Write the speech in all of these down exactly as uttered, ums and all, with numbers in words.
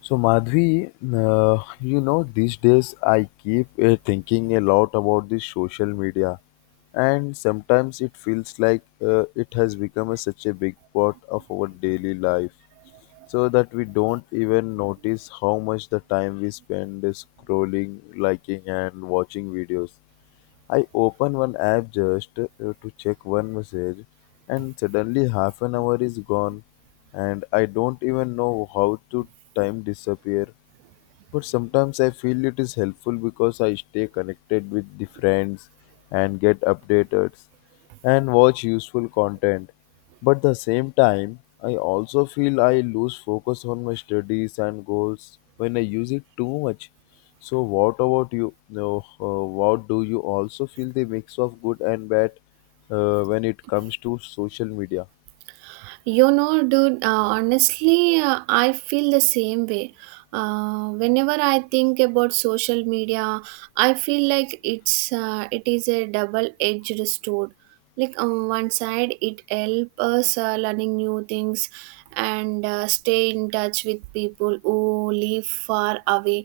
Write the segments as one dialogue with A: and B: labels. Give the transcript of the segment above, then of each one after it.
A: So Madhvi, uh, you know, these days I keep uh, thinking a lot about this social media, and sometimes it feels like uh, it has become a, such a big part of our daily life, so that we don't even notice how much the time we spend scrolling, liking, and watching videos. I open one app just uh, to check one message, and suddenly half an hour is gone, and I don't even know how to time disappear. But sometimes I feel it is helpful because I stay connected with the friends and get updated and watch useful content. But at the same time, I also feel I lose focus on my studies and goals when I use it too much. So what about you? No, uh, what do you also feel the mix of good and bad uh, when it comes to social media?
B: You know, dude, uh, honestly, uh, I feel the same way. Uh, whenever I think about social media, I feel like it's uh, it is a double-edged sword. Like on one side, it helps us uh, learning new things and uh, stay in touch with people who live far away,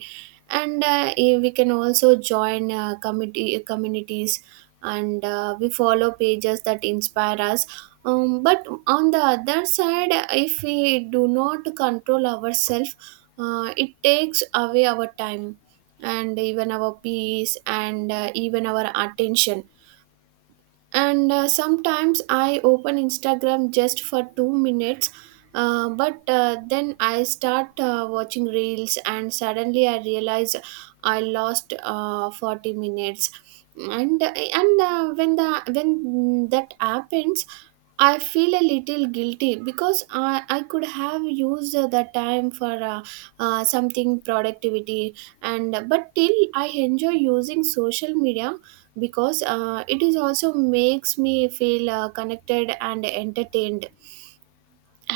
B: and uh, eh, we can also join uh, committee communities and uh, we follow pages that inspire us, um, but on the other side, if we do not control ourselves, uh, it takes away our time and even our peace and uh, even our attention. And uh, sometimes I open Instagram just for two minutes, uh, but uh, then I start uh, watching reels and suddenly I realize I lost uh, forty minutes. And and uh, when the when that happens, I feel a little guilty because I, I could have used the time for uh, uh, something productivity. And but till I enjoy using social media because uh, it is also makes me feel uh, connected and entertained.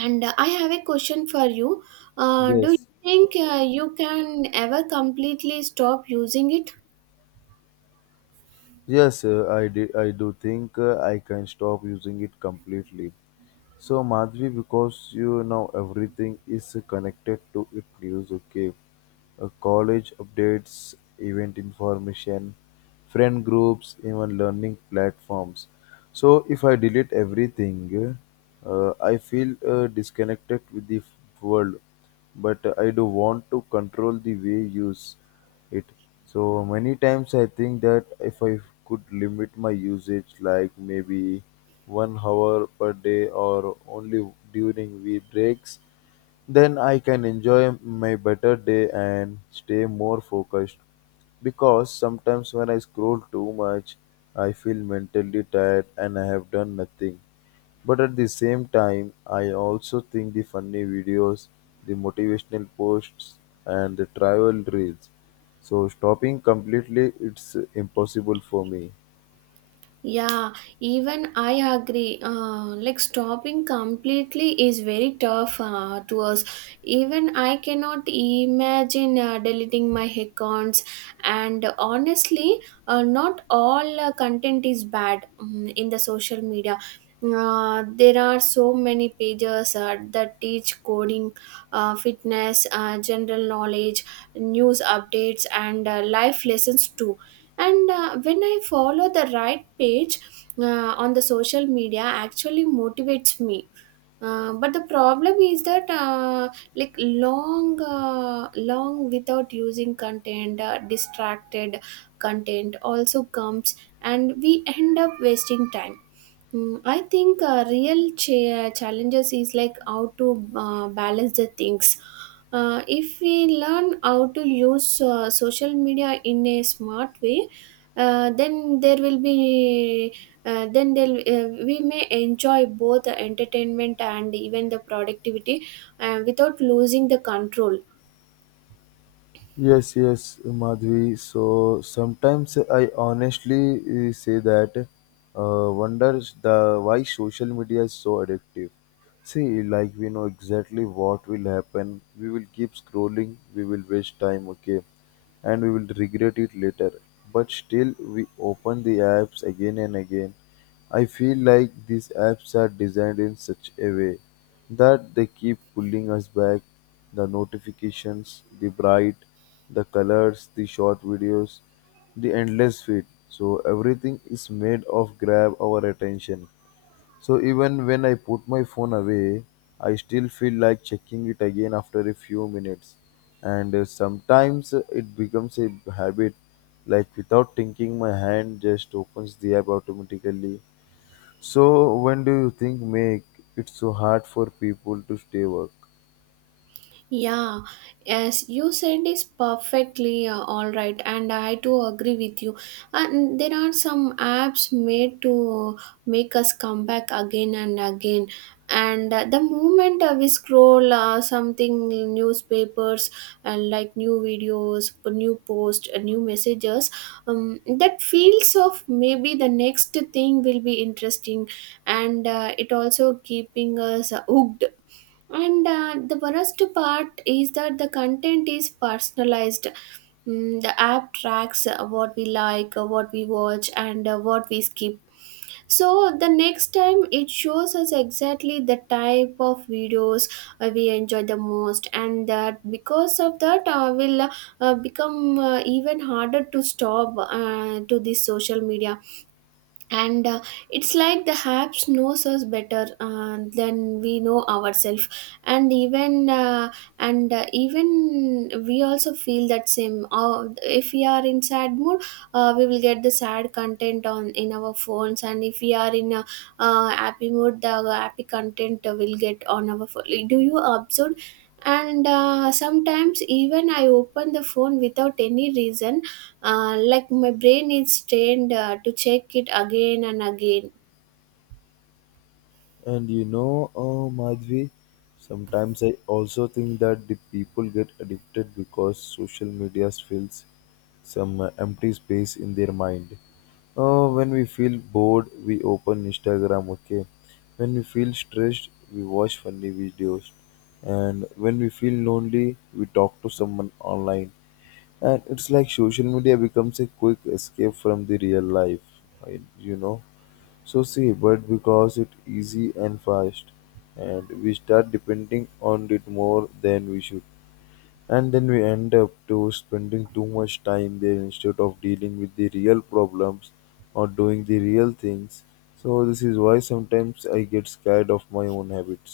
B: And uh, I have a question for you. Uh, do you
A: Yes.
B: think uh, you can ever completely stop using it?
A: Yes, uh, I, di- I do think uh, I can stop using it completely. So, Madhvi, because you know everything is connected to it news, okay? Uh, college updates, event information, friend groups, even learning platforms. So, if I delete everything, uh, I feel uh, disconnected with the f- world, but I do want to control the way use it. So many times I think that if I could limit my usage like maybe one hour per day or only during wee breaks, then I can enjoy my better day and stay more focused. Because sometimes when I scroll too much, I feel mentally tired and I have done nothing. But at the same time, I also think the funny videos, the motivational posts, and the travel reels. So stopping completely, it's impossible for me.
B: Yeah, even I agree. Uh, like stopping completely is very tough uh, to us. Even I cannot imagine uh, deleting my accounts. And honestly, uh, not all uh, content is bad, um, in the social media. Uh, there are so many pages uh, that teach coding, uh, fitness, uh, general knowledge, news updates, and uh, life lessons too. And uh, when I follow the right page uh, on the social media actually motivates me, uh, but the problem is that uh, like long uh, long without using content uh, distracted content also comes, and we end up wasting time. Mm, I think uh, real cha- challenges is like how to uh, balance the things. Uh, if we learn how to use uh, social media in a smart way, uh, then there will be uh, then there uh, we may enjoy both the entertainment and even the productivity uh, without losing the control.
A: Yes, yes, Madhvi. So sometimes I honestly uh, say that uh, wonders the why social media is so addictive. See, like we know exactly what will happen. We will keep scrolling. We will waste time. Okay, and we will regret it later. But still, we open the apps again and again. I feel like these apps are designed in such a way that they keep pulling us back the notifications, the bright, the colors, the short videos, the endless feed. So everything is made of grab our attention. So even when I put my phone away, I still feel like checking it again after a few minutes. And uh, sometimes uh, it becomes a habit, like without thinking, my hand just opens the app automatically, so when do you think make it so hard for people to stay work?
B: Yeah, yes, you said is perfectly uh, all right, and I too agree with you. And there are some apps made to make us come back again and again. And uh, the moment uh, we scroll uh, something, newspapers and like new videos, p- new posts, uh, new messages, um, that feels of maybe the next thing will be interesting, and uh, it also keeping us hooked. And uh, the worst part is that the content is personalized. Mm, the app tracks uh, what we like, uh, what we watch, and uh, what we skip. So the next time it shows us exactly the type of videos uh, we enjoy the most, and that because of that uh, will uh, become uh, even harder to stop uh, to this social media. And uh, It's like the apps knows us better uh, than we know ourselves. And even uh, and uh, Even we also feel that same, uh, if we are in sad mood, uh, we will get the sad content on in our phones, and if we are in a uh, happy mood the happy content will get on our phone. Do you observe? And uh, sometimes even I open the phone without any reason, uh, like my brain is trained uh, to check it again and again.
A: And you know, uh, Madhvi, sometimes I also think that the people get addicted because social media fills some uh, empty space in their mind. Uh, when we feel bored, we open Instagram, okay? When we feel stressed, we watch funny videos. And when we feel lonely, we talk to someone online. And it's like social media becomes a quick escape from the real life, I- you know. So see, but because it's easy and fast, and we start depending on it more than we should, and then we end up to spending too much time there instead of dealing with the real problems or doing the real things. So this is why sometimes I get scared of my own habits.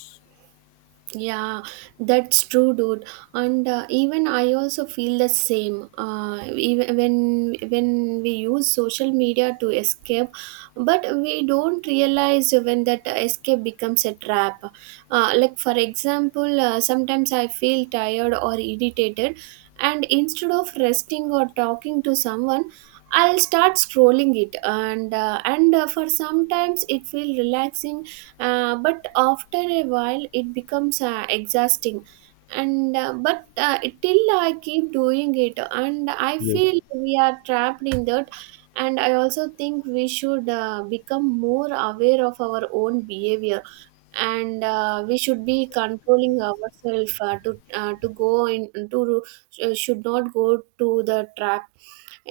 B: Yeah, that's true, dude. And uh, even I also feel the same. Uh, even when when we use social media to escape, but we don't realize when that escape becomes a trap. Uh, like for example, uh, sometimes I feel tired or irritated, and instead of resting or talking to someone. I'll start scrolling it, and uh, and uh, for sometimes it feels relaxing, uh, but after a while it becomes uh, exhausting. And uh, but uh, Till I keep doing it and I
A: Yes.
B: feel we are trapped in that. And I also think we should uh, become more aware of our own behavior, and uh, we should be controlling ourselves uh, to uh, to go in to, uh, should not go to the trap.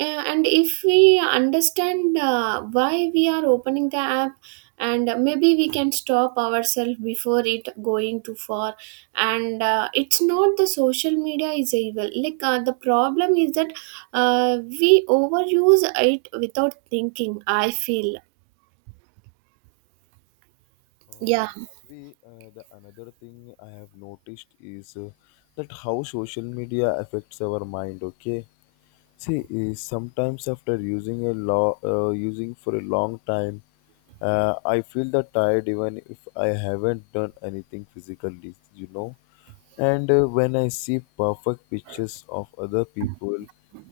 B: Uh, and if we understand uh, why we are opening the app, and maybe we can stop ourselves before it going too far. And uh, it's not the social media is evil, like uh, the problem is that uh, we overuse it without thinking, I feel.
A: Um,
B: Yeah,
A: Madhvi, uh, the another thing I have noticed is uh, that how social media affects our mind. Okay, see, is sometimes after using a law, uh, using for a long time, uh, I feel the tired even if I haven't done anything physically. You know, and uh, when I see perfect pictures of other people,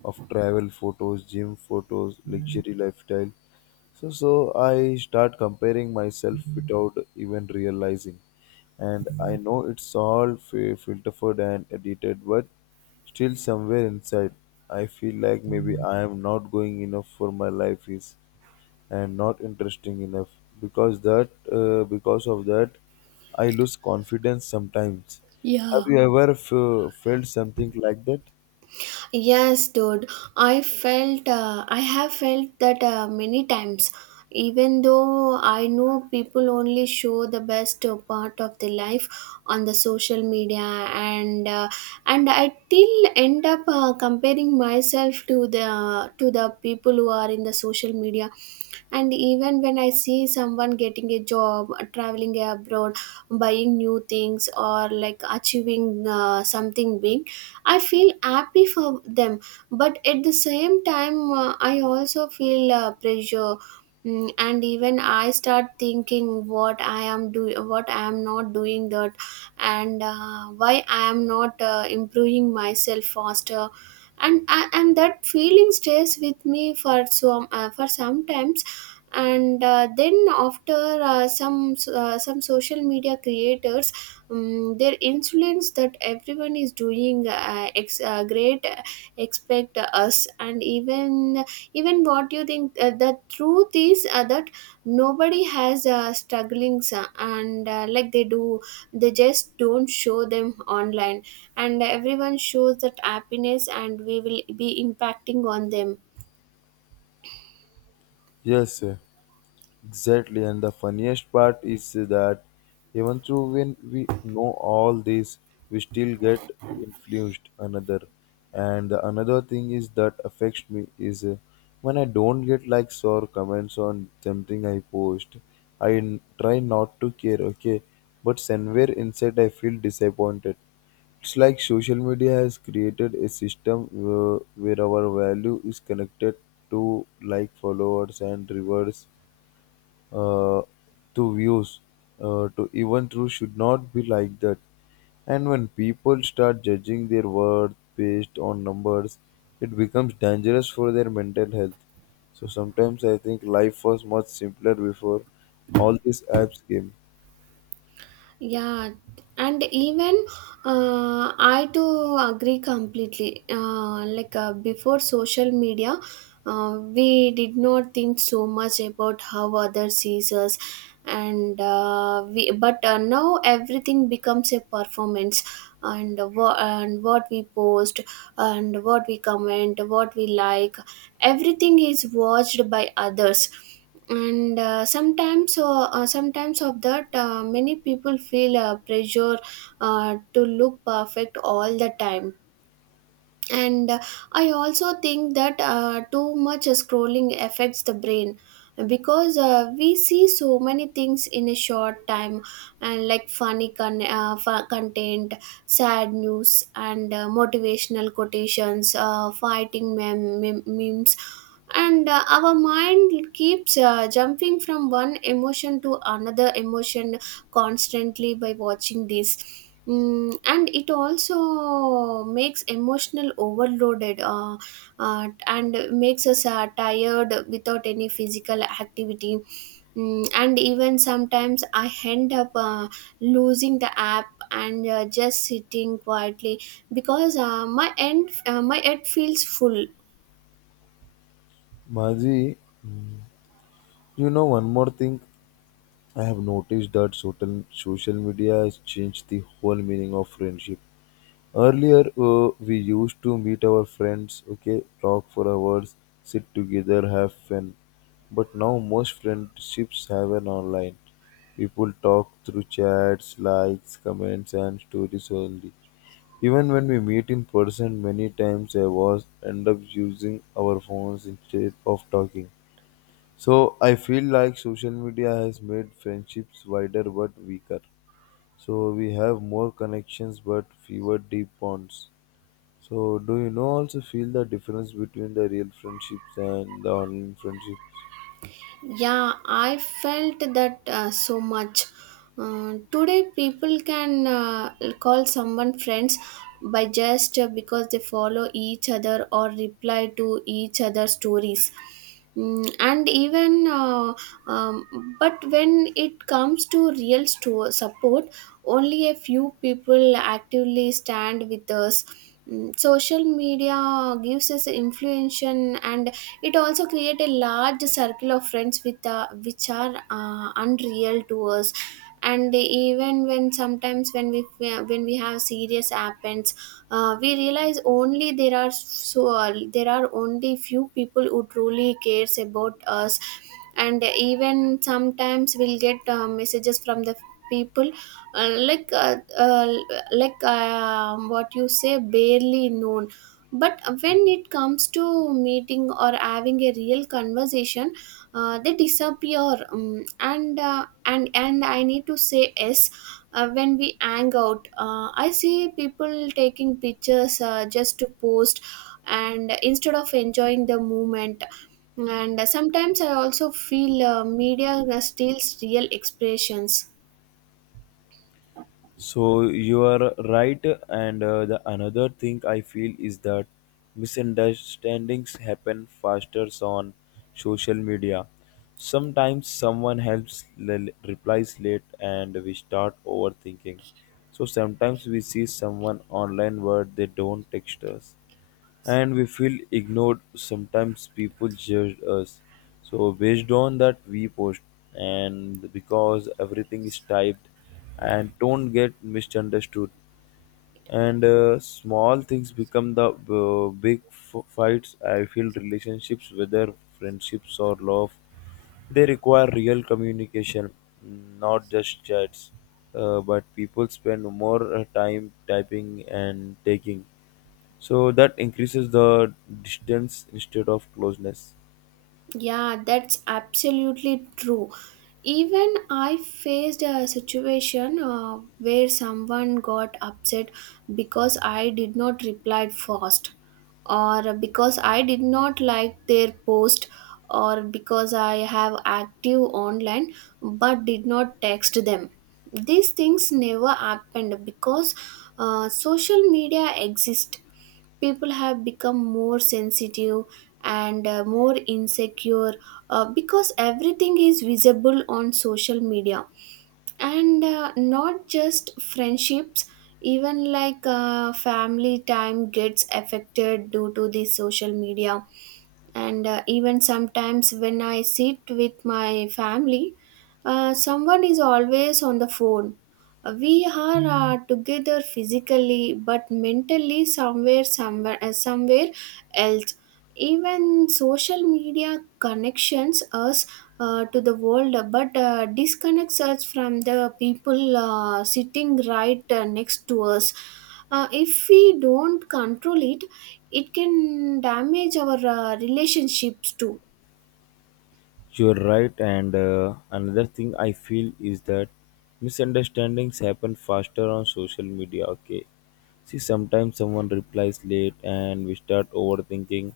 A: of travel photos, gym photos, luxury lifestyle. So, so I start comparing myself without even realizing. And I know it's all fi- filtered and edited, but still somewhere inside, I feel like maybe I am not going enough for my life is and not interesting enough. Because that, uh, because of that, I lose confidence sometimes. Have
B: yeah,
A: you ever f- felt something like that?
B: yes, dude. I felt, uh, I have felt that uh, many times. Even though I know people only show the best uh, part of their life on the social media, and uh, and I still end up uh, comparing myself to the to the people who are in the social media. And even when I see someone getting a job, traveling abroad, buying new things, or like achieving uh, something big, I feel happy for them, but at the same time uh, I also feel uh, pressure. Mm, and even I start thinking what I am doing, what I am not doing that, and uh, why I am not uh, improving myself faster. And and and that feeling stays with me for some uh, for some time. And uh, then after uh, some uh, Some social media creators, um, their influence that everyone is doing uh, ex- uh, great, uh, expect us. And even, even, what do you think uh, the truth is uh, that nobody has uh, strugglings uh, and uh, like they do, they just don't show them online. And everyone shows that happiness and we will be impacting on them.
A: Yes, sir. Exactly, and the funniest part is that even though when we know all this, we still get influenced another. And the another thing is that affects me is uh, when I don't get likes or comments on something I post, I n- try not to care, okay? But somewhere inside, I feel disappointed. It's like social media has created a system uh, where our value is connected to like followers and rewards, uh, to views, uh, to even true should not be like that. And when people start judging their worth based on numbers, it becomes dangerous for their mental health. So sometimes I think life was much simpler before all these apps came.
B: Yeah, and even uh, I too agree completely. Uh, like uh, before social media, uh, we did not think so much about how others sees us, and uh, we. But uh, now everything becomes a performance, and wha- and what we post, and what we comment, what we like, everything is watched by others. And uh, sometimes uh, uh, Sometimes of that, uh, many people feel uh, pressure uh, to look perfect all the time. And uh, I also think that uh, too much scrolling affects the brain, because uh, we see so many things in a short time, and like funny con- uh, fu- content, sad news, and uh, motivational quotations, uh, fighting mem- mem- memes. And uh, our mind keeps uh, jumping from one emotion to another emotion constantly by watching this. Mm, and it also makes emotional overloaded, uh, uh, and makes us uh, tired without any physical activity. Mm, and even sometimes I end up uh, losing the app and uh, just sitting quietly, because uh, my end uh, my head feels full.
A: Maji, you know one more thing I have noticed that social social media has changed the whole meaning of friendship. Earlier, uh, we used to meet our friends, okay, talk for hours, sit together, have fun. But now most friendships happen online. People talk through chats, likes, comments, and stories only. Even when we meet in person, many times I was end up using our phones instead of talking. So I feel like social media has made friendships wider but weaker. So we have more connections but fewer deep bonds. So, do you know also feel the difference between the real friendships and the online friendships?
B: Yeah, I felt that uh, so much. Uh, today, people can uh, call someone friends by just uh, because they follow each other or reply to each other's stories. Mm, and even, uh, um, but when it comes to real sto- support, only a few people actively stand with us. Mm, social media gives us influence, and it also create a large circle of friends with, uh, which are uh, unreal to us. And even when sometimes when we when we have serious happens, uh, we realize only there are so uh, there are only few people who truly cares about us. And even sometimes we'll get uh, messages from the people, uh, like uh, uh, like um, what you say, barely known, but when it comes to meeting or having a real conversation, uh, they disappear, um, and uh, and and I need to say yes, uh, when we hang out uh, I see people taking pictures uh, just to post and instead of enjoying the moment. And sometimes I also feel uh, media steals real expressions.
A: So, you are right, and uh, the another thing I feel is that misunderstandings happen faster on social media. Sometimes someone helps l- replies late, and we start overthinking. So sometimes we see someone online where they don't text us and we feel ignored. Sometimes people judge us. So based on that we post, and because everything is typed, and don't get misunderstood, and uh, small things become the uh, big f- fights. I feel relationships, whether friendships or love, they require real communication, not just chats, uh, but people spend more uh, time typing and taking, so that increases the distance instead of closeness.
B: Yeah, that's absolutely true. Even I faced a situation uh, where someone got upset because I did not reply fast, or because I did not like their post, or because I have active online but did not text them. These things never happened because uh, social media exists. People have become more sensitive and uh, more insecure, uh, because everything is visible on social media. And uh, not just friendships, even like uh, family time gets affected due to the social media. And uh, even sometimes when I sit with my family, uh, someone is always on the phone. Uh, we are, hmm, uh, together physically but mentally somewhere somewhere uh, somewhere else. Even social media connections us uh, to the world but uh, disconnects us from the people uh, sitting right uh, next to us. Uh, if we don't control it, it can damage our uh, relationships too.
A: You're right, and uh, another thing I feel is that misunderstandings happen faster on social media. Okay, see, sometimes someone replies late, and we start overthinking.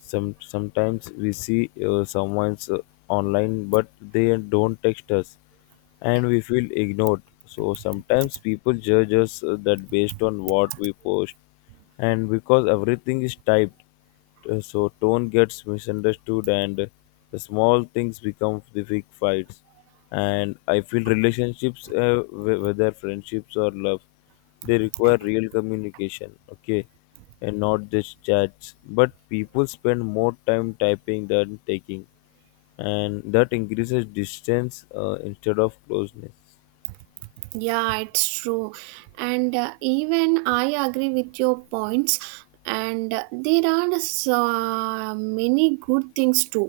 A: Some sometimes we see uh, someone's uh, online, but they don't text us, and we feel ignored. So sometimes people judge us uh, that based on what we post, and because everything is typed, uh, so tone gets misunderstood, and the small things become the big fights. And I feel relationships, uh, wh- whether friendships or love, they require real communication. Okay. And not just chats, but people spend more time typing than taking, and that increases distance uh, instead of closeness.
B: Yeah, it's true. And uh, even I agree with your points, and uh, there are uh, many good things too.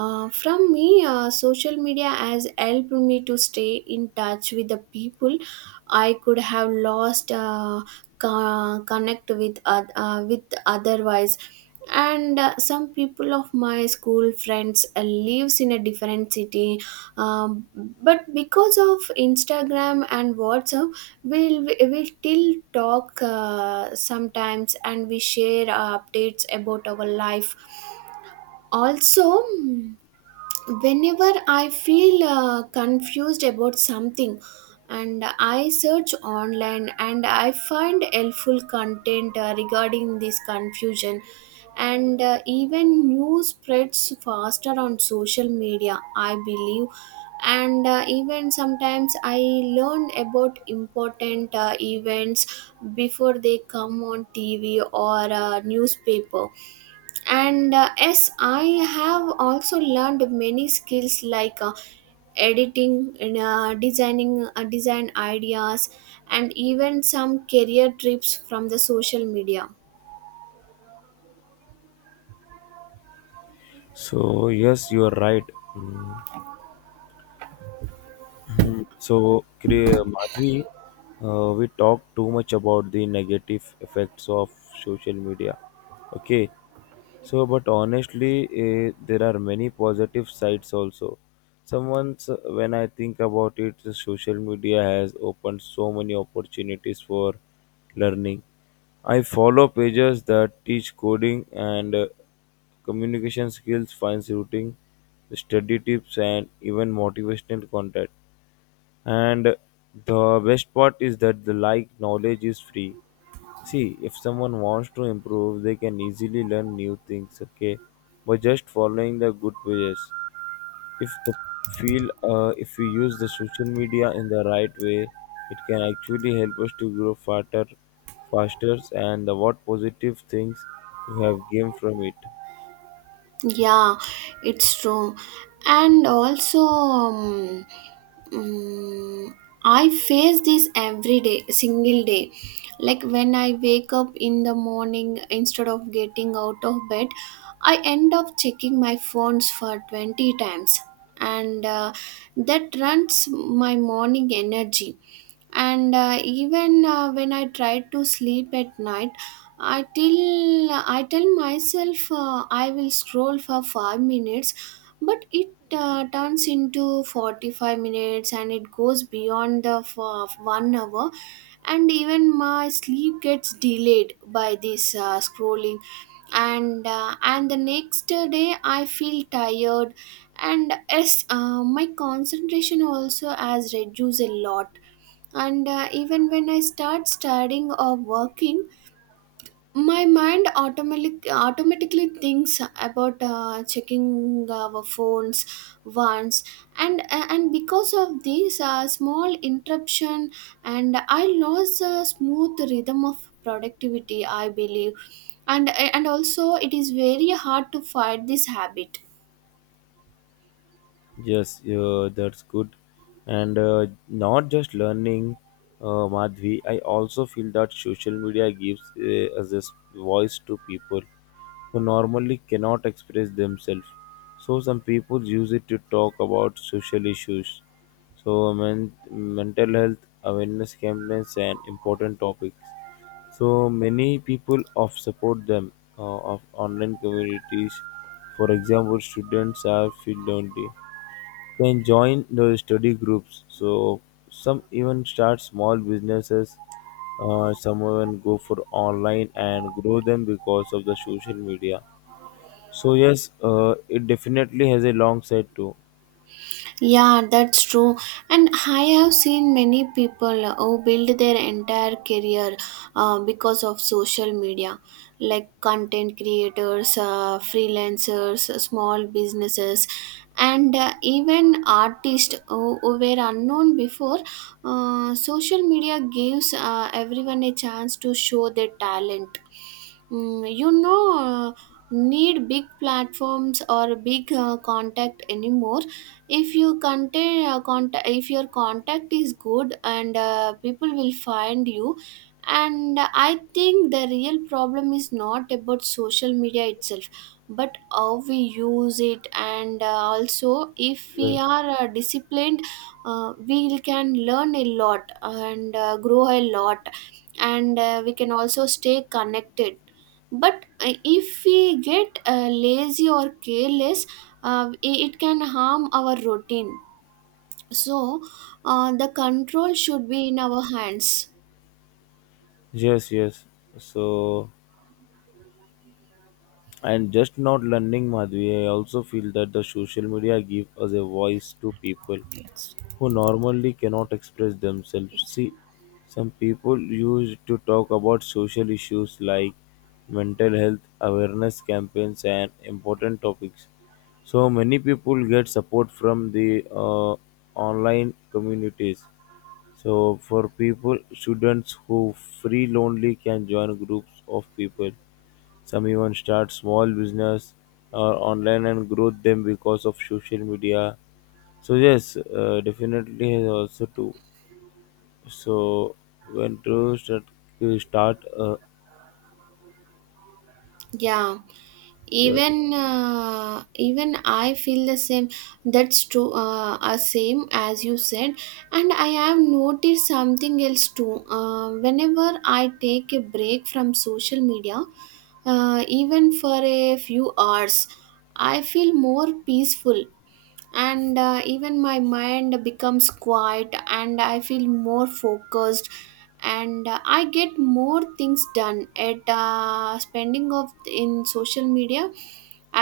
B: Uh, from me, uh, social media has helped me to stay in touch with the people I could have lost uh, co- connect with oth- uh, with otherwise. And uh, some people of my school friends uh, lives in a different city, um, but because of Instagram and WhatsApp, we'll we'll still talk uh, sometimes, and we share uh, updates about our life. Also, whenever I feel uh, confused about something, and I search online and I find helpful content uh, regarding this confusion. And uh, even news spreads faster on social media, I believe. And uh, even sometimes I learn about important uh, events before they come on tv or uh, newspaper. And uh, yes, I have also learned many skills like uh, editing, uh, designing, uh, design ideas, and even some career trips from the social media.
A: So yes, you are right. Mm. So Kri- Madhvi, uh, we talk too much about the negative effects of social media. Okay, so, but honestly, uh, there are many positive sides also. Someone's when I think about it, the social media has opened so many opportunities for learning. I follow pages that teach coding and uh, communication skills, fine routing, study tips, and even motivational content. And the best part is that the like knowledge is free. See, if someone wants to improve, they can easily learn new things, okay, by just following the good pages. If the feel, uh, if we use the social media in the right way, it can actually help us to grow faster, faster, and the what positive things you have gained from it.
B: Yeah, it's true. And also, um, mm, I face this every day, single day. Like when I wake up in the morning, instead of getting out of bed, I end up checking my phones for twenty times. And uh, that runs my morning energy. And uh, even uh, when I try to sleep at night, I till I tell myself uh, I will scroll for five minutes, but it uh, turns into forty-five minutes, and it goes beyond the f- one hour. And even my sleep gets delayed by this uh, scrolling. And uh, and the next day I feel tired. And yes, uh, my concentration also has reduced a lot. And uh, even when I start studying or working, my mind automatic, automatically thinks about uh, checking our phones once. And uh, and because of this uh, small interruption, and I lost the smooth rhythm of productivity, I believe. And uh, and also, it is very hard to fight this habit.
A: Yes, uh, that's good. And uh, not just learning, uh, Madhvi, I also feel that social media gives uh, us this voice to people who normally cannot express themselves. So some people use it to talk about social issues. So men- mental health awareness campaigns and important topics. So many people of support them uh, of online communities. For example, students are feel lonely can join the study groups. So some even start small businesses. Uh, some even go for online and grow them because of the social media. So yes, uh, it definitely has a long side too.
B: Yeah, that's true. And I have seen many people who build their entire career uh, because of social media, like content creators, uh, freelancers, small businesses, and uh, even artists who, who were unknown before. Uh, social media gives uh, everyone a chance to show their talent. Mm, you know, uh, need big platforms or big uh, contact anymore. If you contain uh, contact, if your contact is good, and uh, people will find you. And I think the real problem is not about social media itself, but how we use it. And uh, also, if we
A: Yes,
B: are uh, disciplined, uh, we can learn a lot and uh, grow a lot. And uh, we can also stay connected. But uh, if we get uh, lazy or careless, uh, i- it can harm our routine. So uh, the control should be in our hands.
A: yes, yes. So, and just not learning Madhvi, I also feel that the social media give us a
B: Yes,
A: voice to
B: ma'am.
A: people
B: It's,
A: who normally cannot express themselves.
B: it's
A: See, some people used to talk about social issues like mental health awareness campaigns and important topics. So many people get support from the uh, online communities. So for people, students who feel lonely can join groups of people, some even start small business or online and grow them because of social media. So yes, uh, definitely has also too. So when to start, to start uh,
B: yeah.
A: your
B: Even uh, even I feel the same. That's true, uh, uh, same as you said. And I have noticed something else too. Uh, whenever I take a break from social media, uh, even for a few hours, I feel more peaceful. And uh, even my mind becomes quiet and I feel more focused. And uh, I get more things done. At uh, spending of in social media,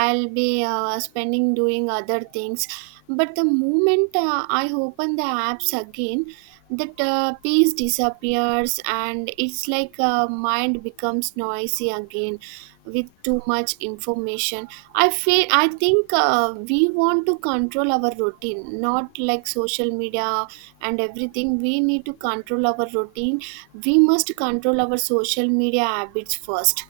B: I'll be uh, spending doing other things. But the moment uh, I open the apps again, that uh, peace disappears, and it's like uh, mind becomes noisy again with too much information. I feel I think uh, we want to control our routine, not like social media and everything. We need to control our routine. We must control our social media habits first,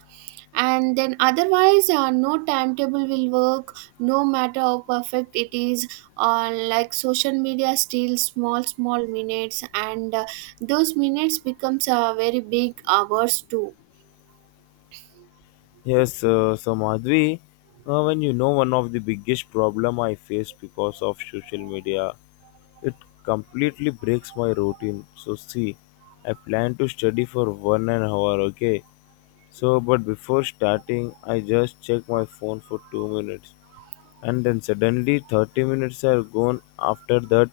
B: and then otherwise, uh, no timetable will work. No matter how perfect it is, uh, like social media steals small small minutes, and uh, those minutes becomes uh, very big hours too.
A: Yes, uh, so Madhvi, uh, when you know one of the biggest problem I face because of social media, it completely breaks my routine. So see, I plan to study for one an hour, okay? So, but before starting, I just check my phone for two minutes, and then suddenly thirty minutes are gone. After that,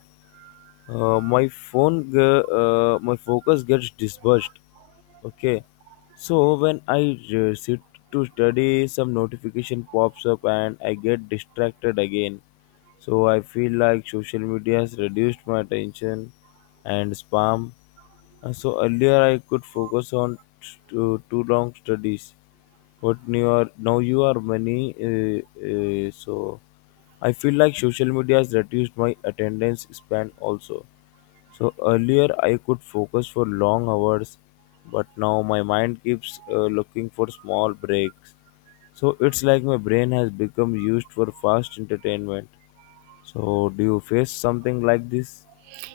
A: uh, my phone ge- uh, my focus gets dispersed, okay, so when i uh, sit to study some notification pops up and I get distracted again. So I feel like social media has reduced my attention and spam. Uh, so earlier I could focus on t- too too long studies, but you are now you are many. Uh, uh, so I feel like social media has reduced my attendance span also. So earlier I could focus for long hours, but now my mind keeps uh, looking for small breaks. So it's like my brain has become used for fast entertainment. So do you face something like this?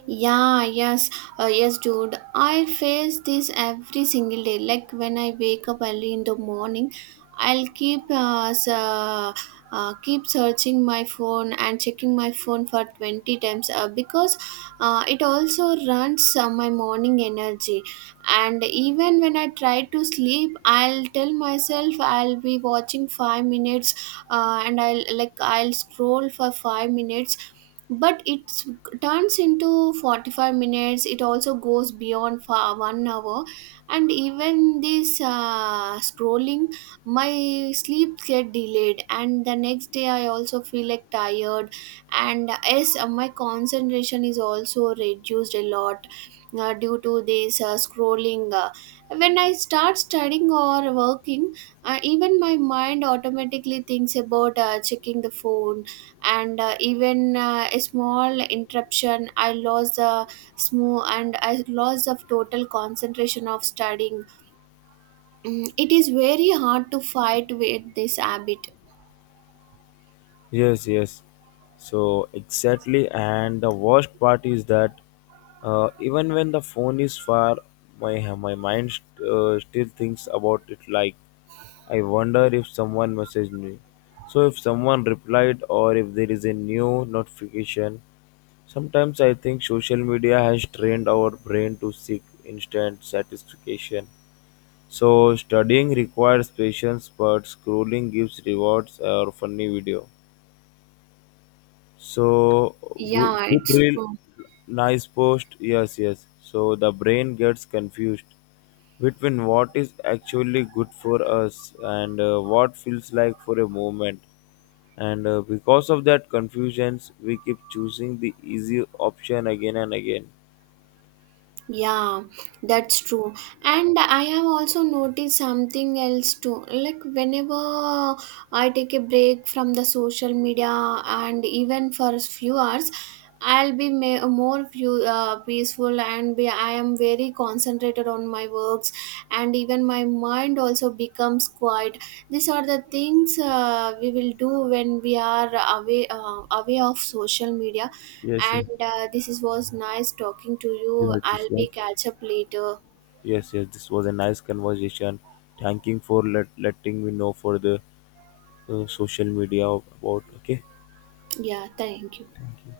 B: Yeah, yes, uh, yes, dude. I face this every single day. Like when I wake up early in the morning, I'll keep uh, s- uh, uh, keep searching my phone and checking my phone for twenty times uh, because uh, it also runs uh, my morning energy. And even when I try to sleep, I'll tell myself I'll be watching five minutes, uh, and I'll like I'll scroll for five minutes, but it's turns into forty-five minutes, it also goes beyond for one hour. And even this uh, scrolling, my sleep get delayed, and the next day I also feel like tired. And yes, uh, my concentration is also reduced a lot uh, due to this uh, scrolling. Uh, when I start studying or working, uh, even my mind automatically thinks about uh, checking the phone. And uh, even uh, a small interruption, I lost the smooth, and I lost of total concentration of studying. Mm, it is very hard to fight with this habit.
A: Yes, yes. So exactly, and the worst part is that uh, even when the phone is far, my my mind st- uh, still thinks about it. Like I wonder if someone messaged me. So if someone replied, or if there is a new notification. Sometimes I think social media has trained our brain to seek instant satisfaction. So studying requires patience, but scrolling gives rewards or funny video. So good,
B: Yeah,
A: good
B: it's
A: reel,
B: true.
A: nice post. Yes, yes. So the brain gets confused between what is actually good for us and uh, what feels like for a moment. And uh, because of that confusions, we keep choosing the easy option again and again.
B: Yeah, that's true. And I have also noticed something else too. Like, whenever I take a break from the social media, and even for a few hours, I'll be ma- more few, uh, peaceful, and be, I am very concentrated on my works. And even my mind also becomes quiet. These are the things uh, we will do when we are away, uh, away of social media.
A: Yes, yes,
B: And uh, this is, was nice talking to
A: yes.
B: you.
A: This
B: I'll be
A: was
B: catch up later.
A: yes, yes. This was a nice conversation. Thanking for let, letting me know for the uh, social media about. Okay,
B: Yeah, thank you.
A: thank you.